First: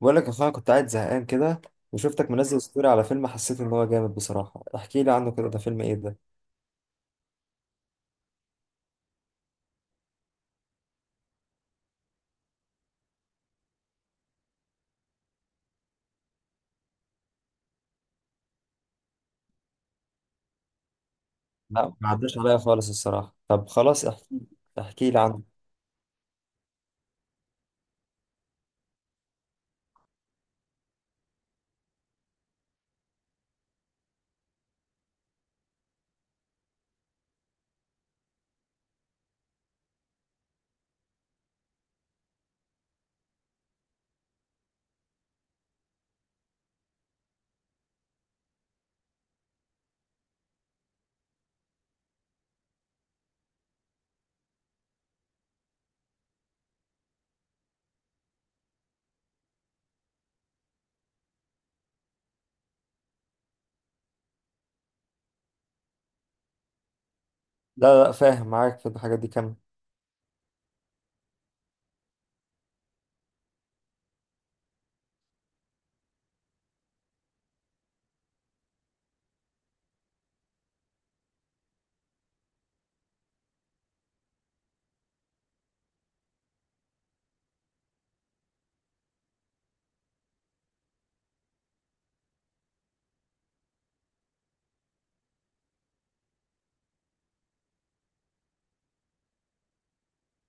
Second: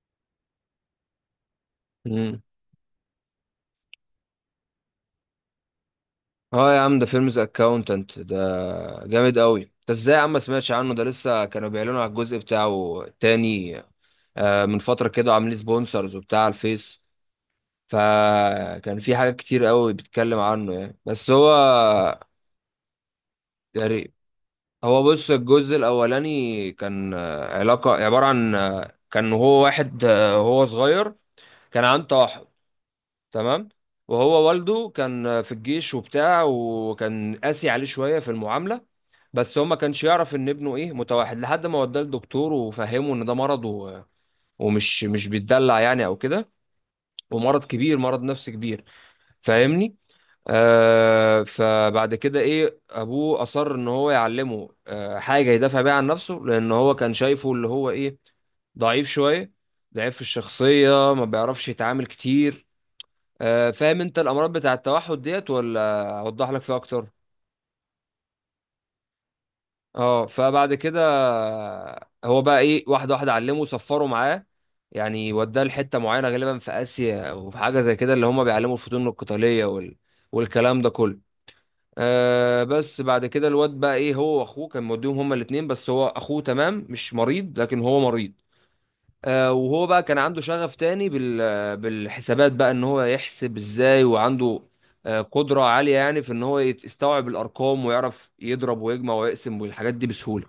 بقول لك يا اخويا، كنت قاعد زهقان كده وشفتك مم. منزل ستوري على فيلم حسيت ان هو جامد. بصراحة احكي لي عنه كده، ده فيلم ايه ده؟ اه يا عم، ده فيلم ذا اكاونتنت ده، جامد قوي. انت ازاي يا عم ما سمعتش عنه؟ ده لسه كانوا بيعلنوا على الجزء بتاعه تاني. من فترة كده عاملين سبونسرز وبتاع على الفيس. فكان في حاجات كتير قوي بيتكلم عنه يعني، بس هو لا، ما عداش عليا خالص الصراحة. طب خلاص، يعني. احكي هو احكي لي بص، عنه. الجزء الأولاني كان علاقة عبارة عن كان هو واحد هو صغير، كان عنده توحد، تمام. وهو والده كان في الجيش وبتاع، وكان قاسي عليه شوية في المعاملة. بس هو ما كانش يعرف ان ابنه ايه، متوحد، لحد ما وداه لدكتور وفهمه ان ده مرض، و... ومش مش بيتدلع يعني او كده، ومرض كبير، مرض نفسي كبير، فاهمني؟ فبعد كده ايه، ابوه اصر ان هو يعلمه حاجه يدافع بيها عن نفسه، لان هو كان شايفه اللي هو ايه، ضعيف شويه، ضعيف في الشخصيه، ما بيعرفش يتعامل كتير. فاهم انت الامراض بتاع التوحد ديت، ولا اوضح لك فيها اكتر؟ لا لا، فاهم معاك في الحاجات دي كم. اه فبعد كده هو بقى ايه، واحده واحده علمه، صفروا معاه يعني، وداه لحته معينه، غالبا في اسيا او في حاجه زي كده، اللي هم بيعلموا الفنون القتاليه، وال... والكلام ده كله. بس بعد كده، الواد بقى ايه، هو واخوه كان موديهم هما الاثنين، بس هو اخوه تمام مش مريض، لكن هو مريض. وهو بقى كان عنده شغف تاني بالحسابات، بقى ان هو يحسب ازاي، وعنده قدرة عالية يعني في ان هو يستوعب الارقام، ويعرف يضرب ويجمع ويقسم والحاجات دي بسهولة.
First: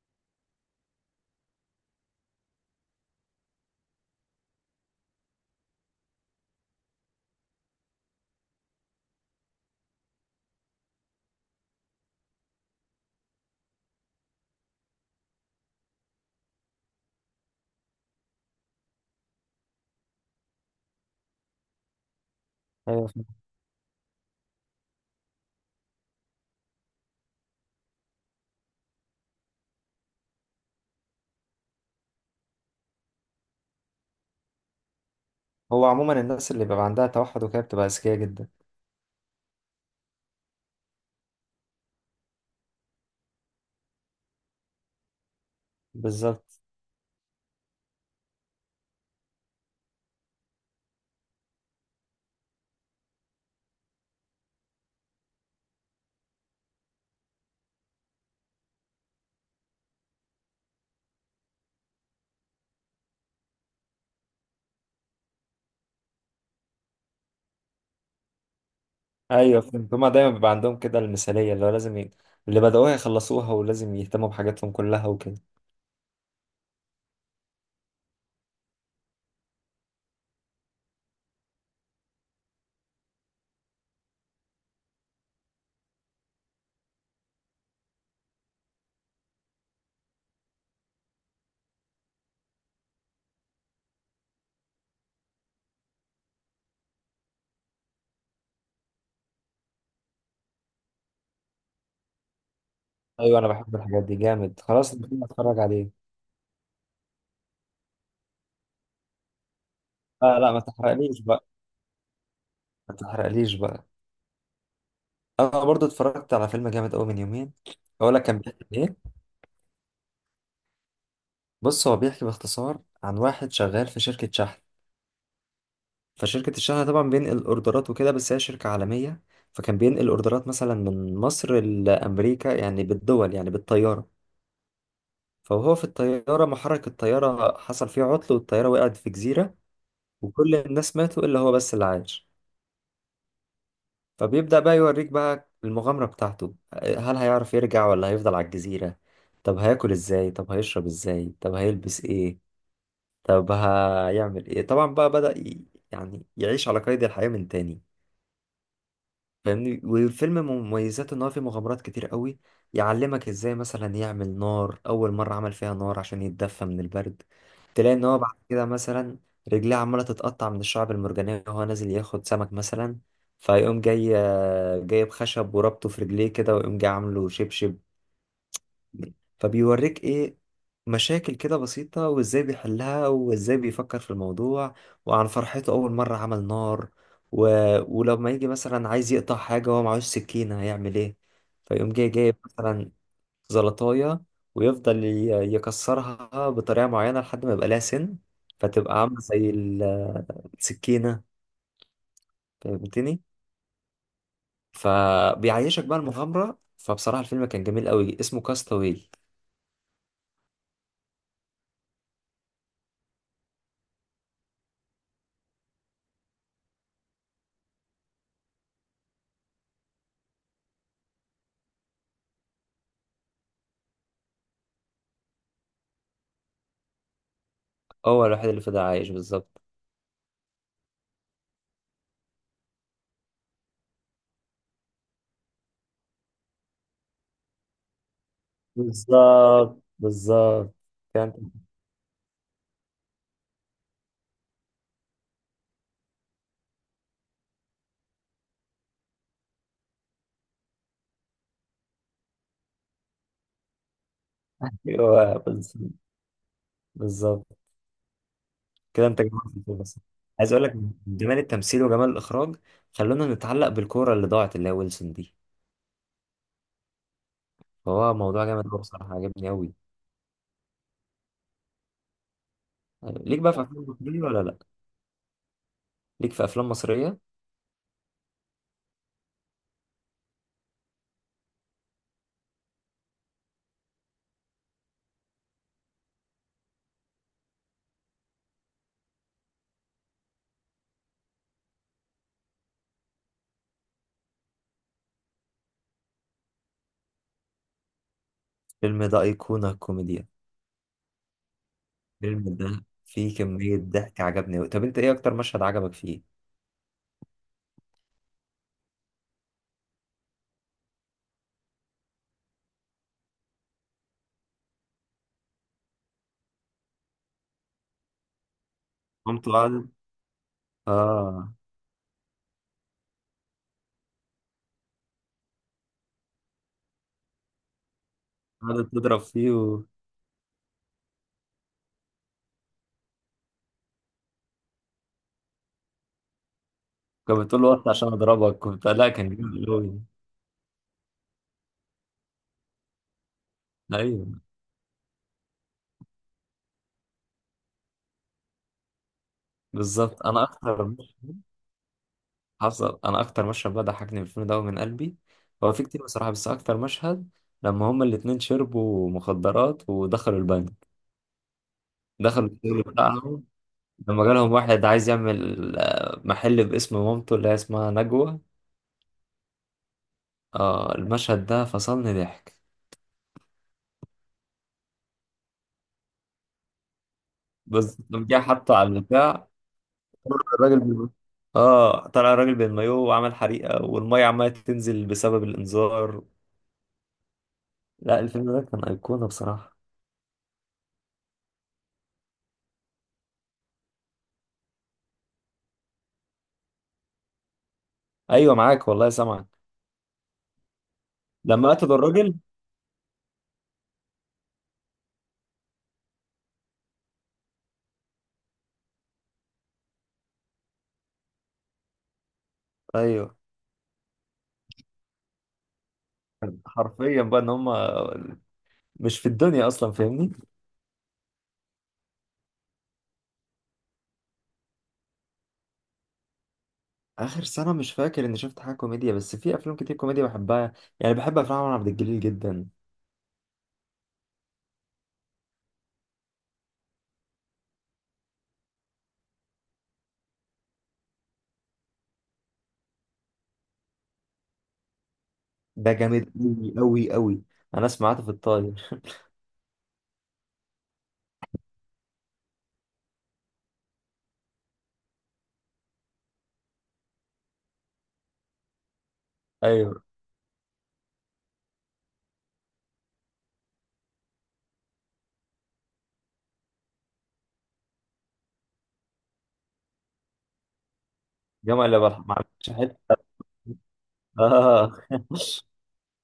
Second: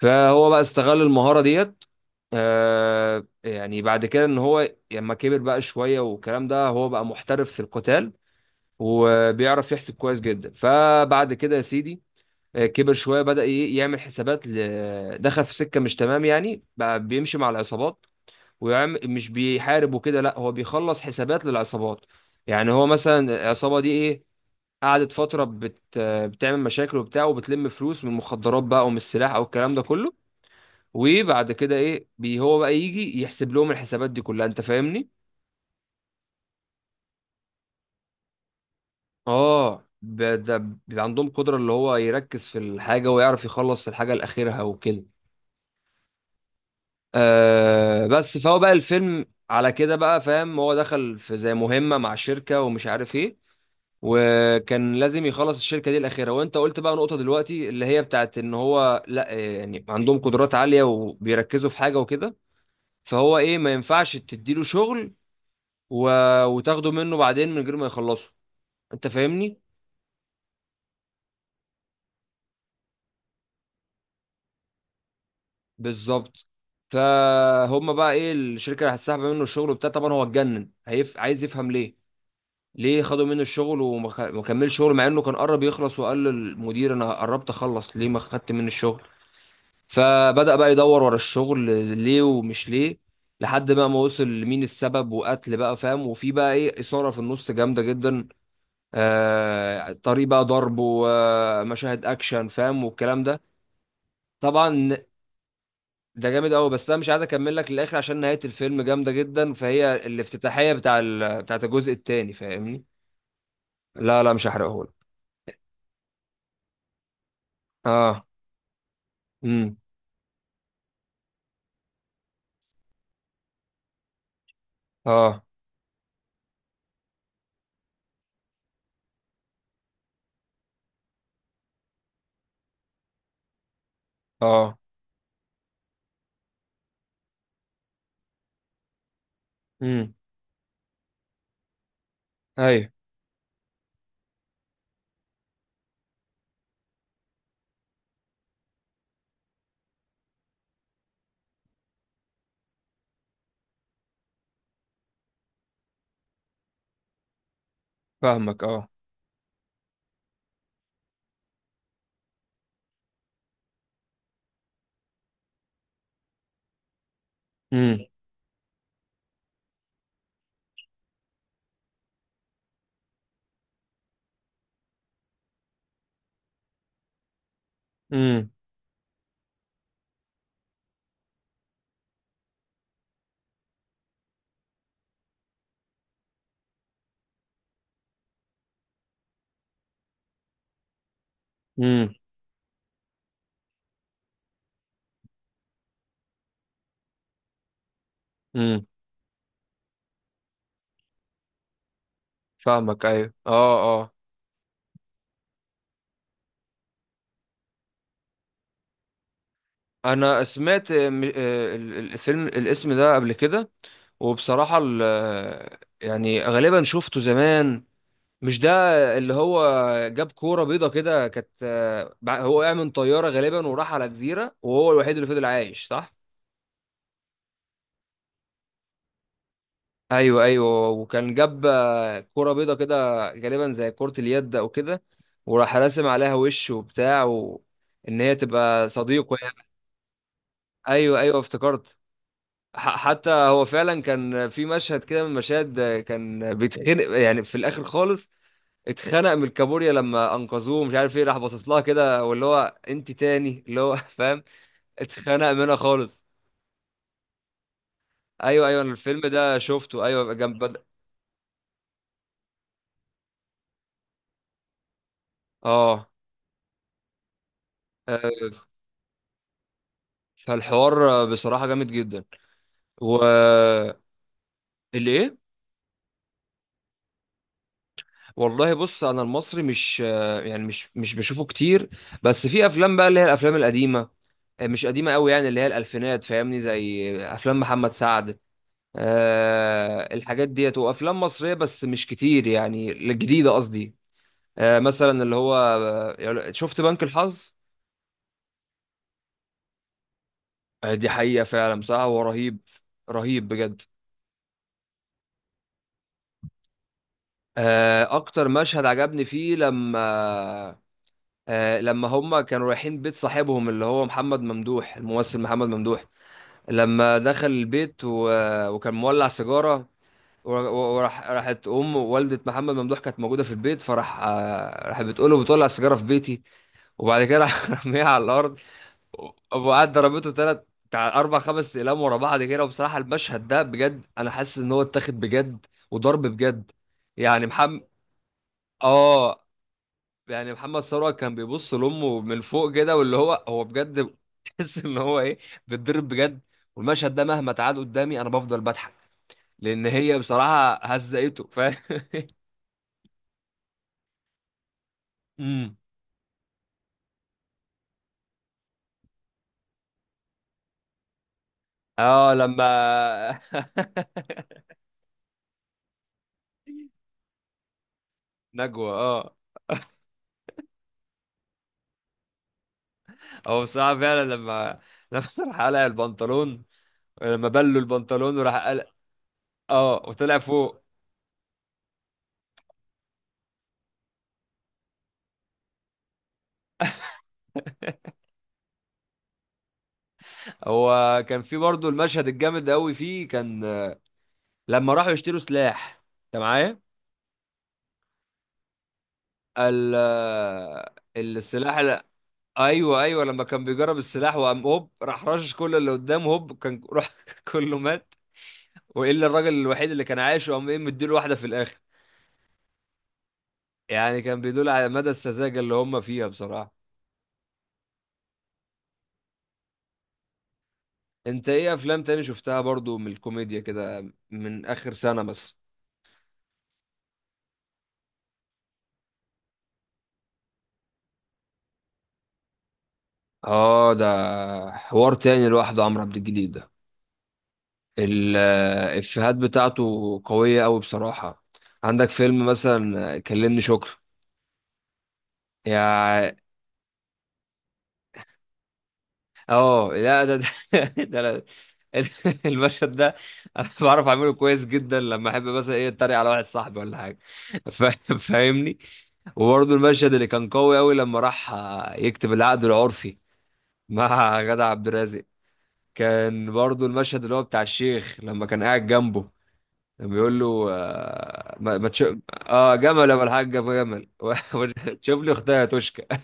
فهو بقى استغل المهارة ديت. يعني بعد كده، ان هو لما كبر بقى شوية والكلام ده، هو بقى محترف في القتال، وبيعرف يحسب كويس جدا. فبعد كده يا سيدي، كبر شوية، بدأ يعمل حسابات، دخل في سكة مش تمام يعني، بقى بيمشي مع العصابات، ويعمل، مش بيحارب وكده لا، هو بيخلص حسابات للعصابات. يعني هو ايوه مثلا فاهم. العصابة دي ايه، قعدت فترة بتعمل مشاكل وبتاع، وبتلم فلوس من المخدرات بقى، ومن السلاح او الكلام ده كله. وبعد كده ايه، هو بقى يجي يحسب لهم الحسابات دي كلها، انت فاهمني؟ هو عموما الناس اللي بيبقى عندها توحد وكده بتبقى اذكياء جدا. اه. ده بيبقى عندهم قدرة، اللي هو يركز في الحاجة، ويعرف يخلص الحاجة لآخرها وكده. بالظبط. بس، فهو بقى الفيلم على كده بقى فاهم، هو دخل في زي مهمة مع شركة ومش عارف ايه، وكان لازم يخلص الشركه دي الاخيره. وانت قلت بقى نقطه دلوقتي، اللي هي بتاعت ان هو، لا، يعني عندهم قدرات عاليه وبيركزوا في حاجه وكده. فهو ايه، ما ينفعش تديله شغل و... وتاخده منه بعدين من غير ما يخلصه، انت فاهمني؟ ايوه فهمت، هما دايما بيبقى عندهم كده المثالية اللي هو لازم اللي بدأوها يخلصوها، ولازم يهتموا بحاجاتهم كلها وكده. بالظبط. فهم بقى ايه، الشركه اللي هتسحب منه الشغل وبتاع، طبعا هو اتجنن، عايز يفهم ليه. ليه خدوا منه الشغل، وما خ- ما كملش شغل، مع انه كان قرب يخلص، وقال للمدير انا قربت اخلص، ليه ما خدت مني الشغل؟ فبدأ بقى يدور ورا الشغل، ليه ومش ليه، لحد بقى ما وصل لمين السبب، وقتل بقى، فاهم. وفي بقى ايه، إثارة في النص جامدة جدا، طريق بقى ضرب، ومشاهد اكشن فاهم، والكلام ايوه ده. انا بحب الحاجات دي جامد، خلاص طبعا ممكن اتفرج عليه. ده جامد قوي، بس انا مش عايز اكمل لك للاخر، عشان نهاية الفيلم جامدة جدا، فهي لا لا، ما الافتتاحية تحرقليش بقى، بتاعت الجزء التاني، فاهمني؟ ما تحرقليش بقى. لا لا، مش هحرقهولك. انا برضو اتفرجت على فيلم جامد قوي من يومين. اقول لك اه. كان بيحكي عن ايه. امم. بص، هو بيحكي باختصار عن واحد شغال في شركه شحن. اه. فشركه الشحن طبعا بينقل اوردرات وكده، بس هي شركه عالميه. فكان بينقل اوردرات مثلا من مصر لامريكا، يعني بالدول، يعني بالطياره. اه. فهو في الطياره محرك الطياره حصل فيه عطل، والطياره وقعت في جزيره. امم. وكل الناس ماتوا الا هو بس اللي عاش. ايوه، فبيبدأ بقى يوريك بقى المغامرة بتاعته. هل هيعرف يرجع ولا هيفضل على الجزيرة؟ طب هياكل ازاي؟ طب هيشرب ازاي؟ طب هيلبس ايه؟ طب هيعمل ايه؟ طبعا بقى بدأ يعني يعيش على قيد الحياة من تاني. فاهمك. اه. فاهمني، والفيلم مميزاته ان هو فيه مغامرات كتير قوي. يعلمك ازاي مثلا يعمل نار، اول مره عمل فيها نار عشان يتدفى من البرد. تلاقي امم. ان هو بعد كده مثلا رجليه عماله تتقطع من الشعب المرجانيه وهو نازل ياخد سمك مثلا، فيقوم جاي جايب خشب وربطه في رجليه كده، ويقوم جاي عامله شبشب. امم. فبيوريك ايه؟ مشاكل كده بسيطة وازاي بيحلها وازاي بيفكر في الموضوع. وعن فرحته أول مرة عمل نار، و... ولما يجي مثلا عايز يقطع حاجة وهو معهوش سكينة هيعمل ايه؟ فيقوم جاي جايب مثلا زلطاية، ويفضل يكسرها بطريقة معينة لحد ما يبقى لها سن، امم. فتبقى عاملة زي السكينة. فاهمك، فهمتني. ايوه، اه، اه. فبيعيشك بقى المغامرة. فبصراحة الفيلم كان جميل قوي، اسمه كاستاوي. انا سمعت الفيلم، الاسم ده قبل كده، وبصراحة يعني غالبا شفته زمان. مش ده اللي هو جاب كورة بيضة كده، كانت هو وقع من طيارة غالبا، وراح على جزيرة، وهو الوحيد اللي فضل عايش، صح؟ هو الوحيد اللي فضل عايش بالظبط. ايوه ايوه، وكان جاب كورة بيضة كده، غالبا زي كرة اليد او كده، وراح راسم عليها وش وبتاع و... ان هي تبقى صديقه يعني. بالظبط بالظبط، ايوه كده انت. ايوه افتكرت. حتى هو فعلا كان في مشهد كده من المشاهد، كان بيتخنق يعني في الاخر خالص، اتخنق من الكابوريا لما انقذوه، مش عارف ايه، راح باصص لها كده، واللي هو انت تاني اللي هو فاهم. ايوه اتخنق منها بالظبط خالص. بالظبط. ايوه ايوه، كده الفيلم انت جمعت ده الفكرة. بس شفته، ايوه، عايز جنب. اقول لك جمال التمثيل وجمال الاخراج، خلونا نتعلق بالكوره اللي ضاعت اللي هي ويلسون دي. اه. فهو آه، موضوع جامد قوي بصراحه، عجبني قوي. فالحوار بصراحة جامد جدا، و... ليك بقى في افلام مصريه ولا لا؟ اللي ايه؟ ليك في افلام مصريه. والله بص، انا المصري مش يعني مش بشوفه كتير. بس في افلام بقى، اللي هي الافلام القديمة، مش قديمة قوي، يعني اللي هي الألفينات، فاهمني، زي أفلام محمد سعد. أه، الحاجات ديت، وأفلام مصرية، بس مش كتير، يعني الجديدة قصدي. أه، مثلا اللي هو شفت بنك الحظ. الفيلم ده ايقونه كوميديا. دي حقيقة فعلا، بصراحة هو الفيلم رهيب. ده فيه رهيب كميه بجد. ضحك، عجبني قوي. طب انت ايه اكتر مشهد عجبك فيه؟ أكتر مشهد عجبني فيه، لما لما هما كانوا رايحين بيت صاحبهم، اللي هو محمد ممدوح، الممثل محمد ممدوح، لما دخل البيت و... وكان مولع قمت قاعد. سيجارة. وراح، اه. ام والده محمد ممدوح كانت موجوده في البيت، فراح آه، راحت بتقول له بتولع السيجاره في بيتي. وبعد كده راح رميها على الارض. قاعدة تضرب فيه، وكانت وقعد ضربته ثلاث، بتاع اربع خمس اقلام ورا بعض كده. وبصراحه المشهد ده بجد، انا حاسس ان هو اتاخد بجد، وضرب بجد. يعني بتقول له محمد وقت عشان اضربك وبتاع، لا كان اه جامد قوي. يعني محمد ثروت، كان بيبص لامه من فوق كده، واللي هو هو بجد ايوه تحس ان هو ايه، بيتضرب بجد. والمشهد ده مهما تعاد قدامي، انا بفضل بضحك، لان هي بالظبط. انا بصراحه اكتر هزقته، فاهم حصل، انا اكتر مشهد بقى ضحكني في الفيلم ده من قلبي. هو امم. في كتير بصراحه، بس اكتر مشهد لما هما الاتنين شربوا مخدرات ودخلوا البنك، اه، دخلوا لما الشغل بتاعهم، لما جالهم واحد عايز يعمل محل باسم مامته اللي هي اسمها نجوى. نجوى، اه. اه، المشهد ده فصلني ضحك. هو بصراحة فعلا لما راح قلع البنطلون، لما بلوا بس لما البنطلون جه وراح حطه قلع. على البتاع، اه، طلع وطلع الراجل فوق. اه طلع الراجل بالمايوه وعمل حريقه، والميه عماله تنزل بسبب الانذار. لا، الفيلم ده كان ايقونه بصراحه. هو كان في برضه المشهد الجامد قوي فيه، كان لما راحوا يشتروا سلاح، انت معايا؟ ايوه معاك والله، سامع. ال لما السلاح قتلوا ال... الراجل. ايوه ايوه، لما كان بيجرب السلاح، وقام هوب راح رشش كل اللي قدامه، هوب كان راح كله مات، والا الراجل الوحيد اللي كان عايش، وقام ايه، مديله واحده في الاخر. ايوه، يعني كان بيدل على مدى السذاجة اللي هم فيها بصراحة. حرفيا بقى ان هم مش في الدنيا اصلا، فاهمني. انت ايه، افلام تاني شفتها برضو من الكوميديا كده من اخر سنة مثلا؟ اخر سنه مش فاكر اني شفت حاجه كوميديا، بس في افلام كتير كوميديا بحبها. يعني بحب افلام عمر عبد الجليل جدا. اه، ده حوار تاني لوحده، عمرو عبد الجليل ده، الافيهات بتاعته قوية قوي بصراحة. عندك فيلم مثلا كلمني شكر، ده جامد يا. قوي قوي قوي. انا سمعته في الطاير. اه، لا ده، ده. أنا- المشهد ده، انا بعرف اعمله كويس جدا، لما احب مثلا ايه اتريق على واحد صاحبي ولا حاجه، ف- فاهمني. وبرضه ايوه المشهد اللي كان قوي قوي، لما راح يكتب العقد العرفي مع جدع عبد الرازق، كان برضه المشهد اللي هو بتاع الشيخ لما كان قاعد جنبه، كان بيقول له آه، ما جمع ما اللي تشوف. بلح ما عملتش اه، جمل يا حته. ابو الحاج، ابو جمل اه. تشوف لي اختها يا توشكا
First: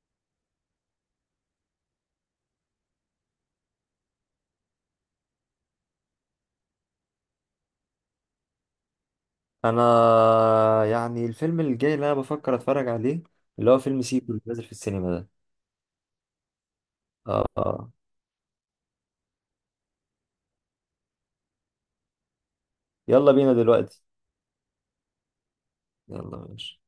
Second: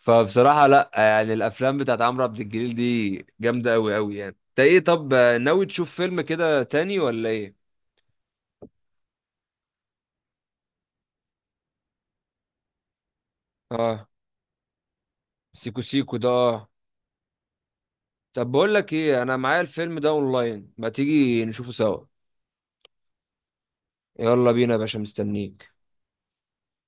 فبصراحة لا، يعني الافلام بتاعت عمرو عبد الجليل دي جامدة قوي قوي. يعني انت ايه طب، ناوي تشوف فيلم كده تاني ولا ايه؟ انا يعني الفيلم الجاي اللي انا بفكر اتفرج عليه اللي هو فيلم اه، سيكو اللي نازل في السينما ده. سيكو. سيكو ده، آه. اه آه. طب بقول لك ايه، انا معايا الفيلم ده اونلاين، ما تيجي نشوفه سوا؟ يلا بينا دلوقتي. يلا بينا يا باشا، مستنيك. يلا ماشي.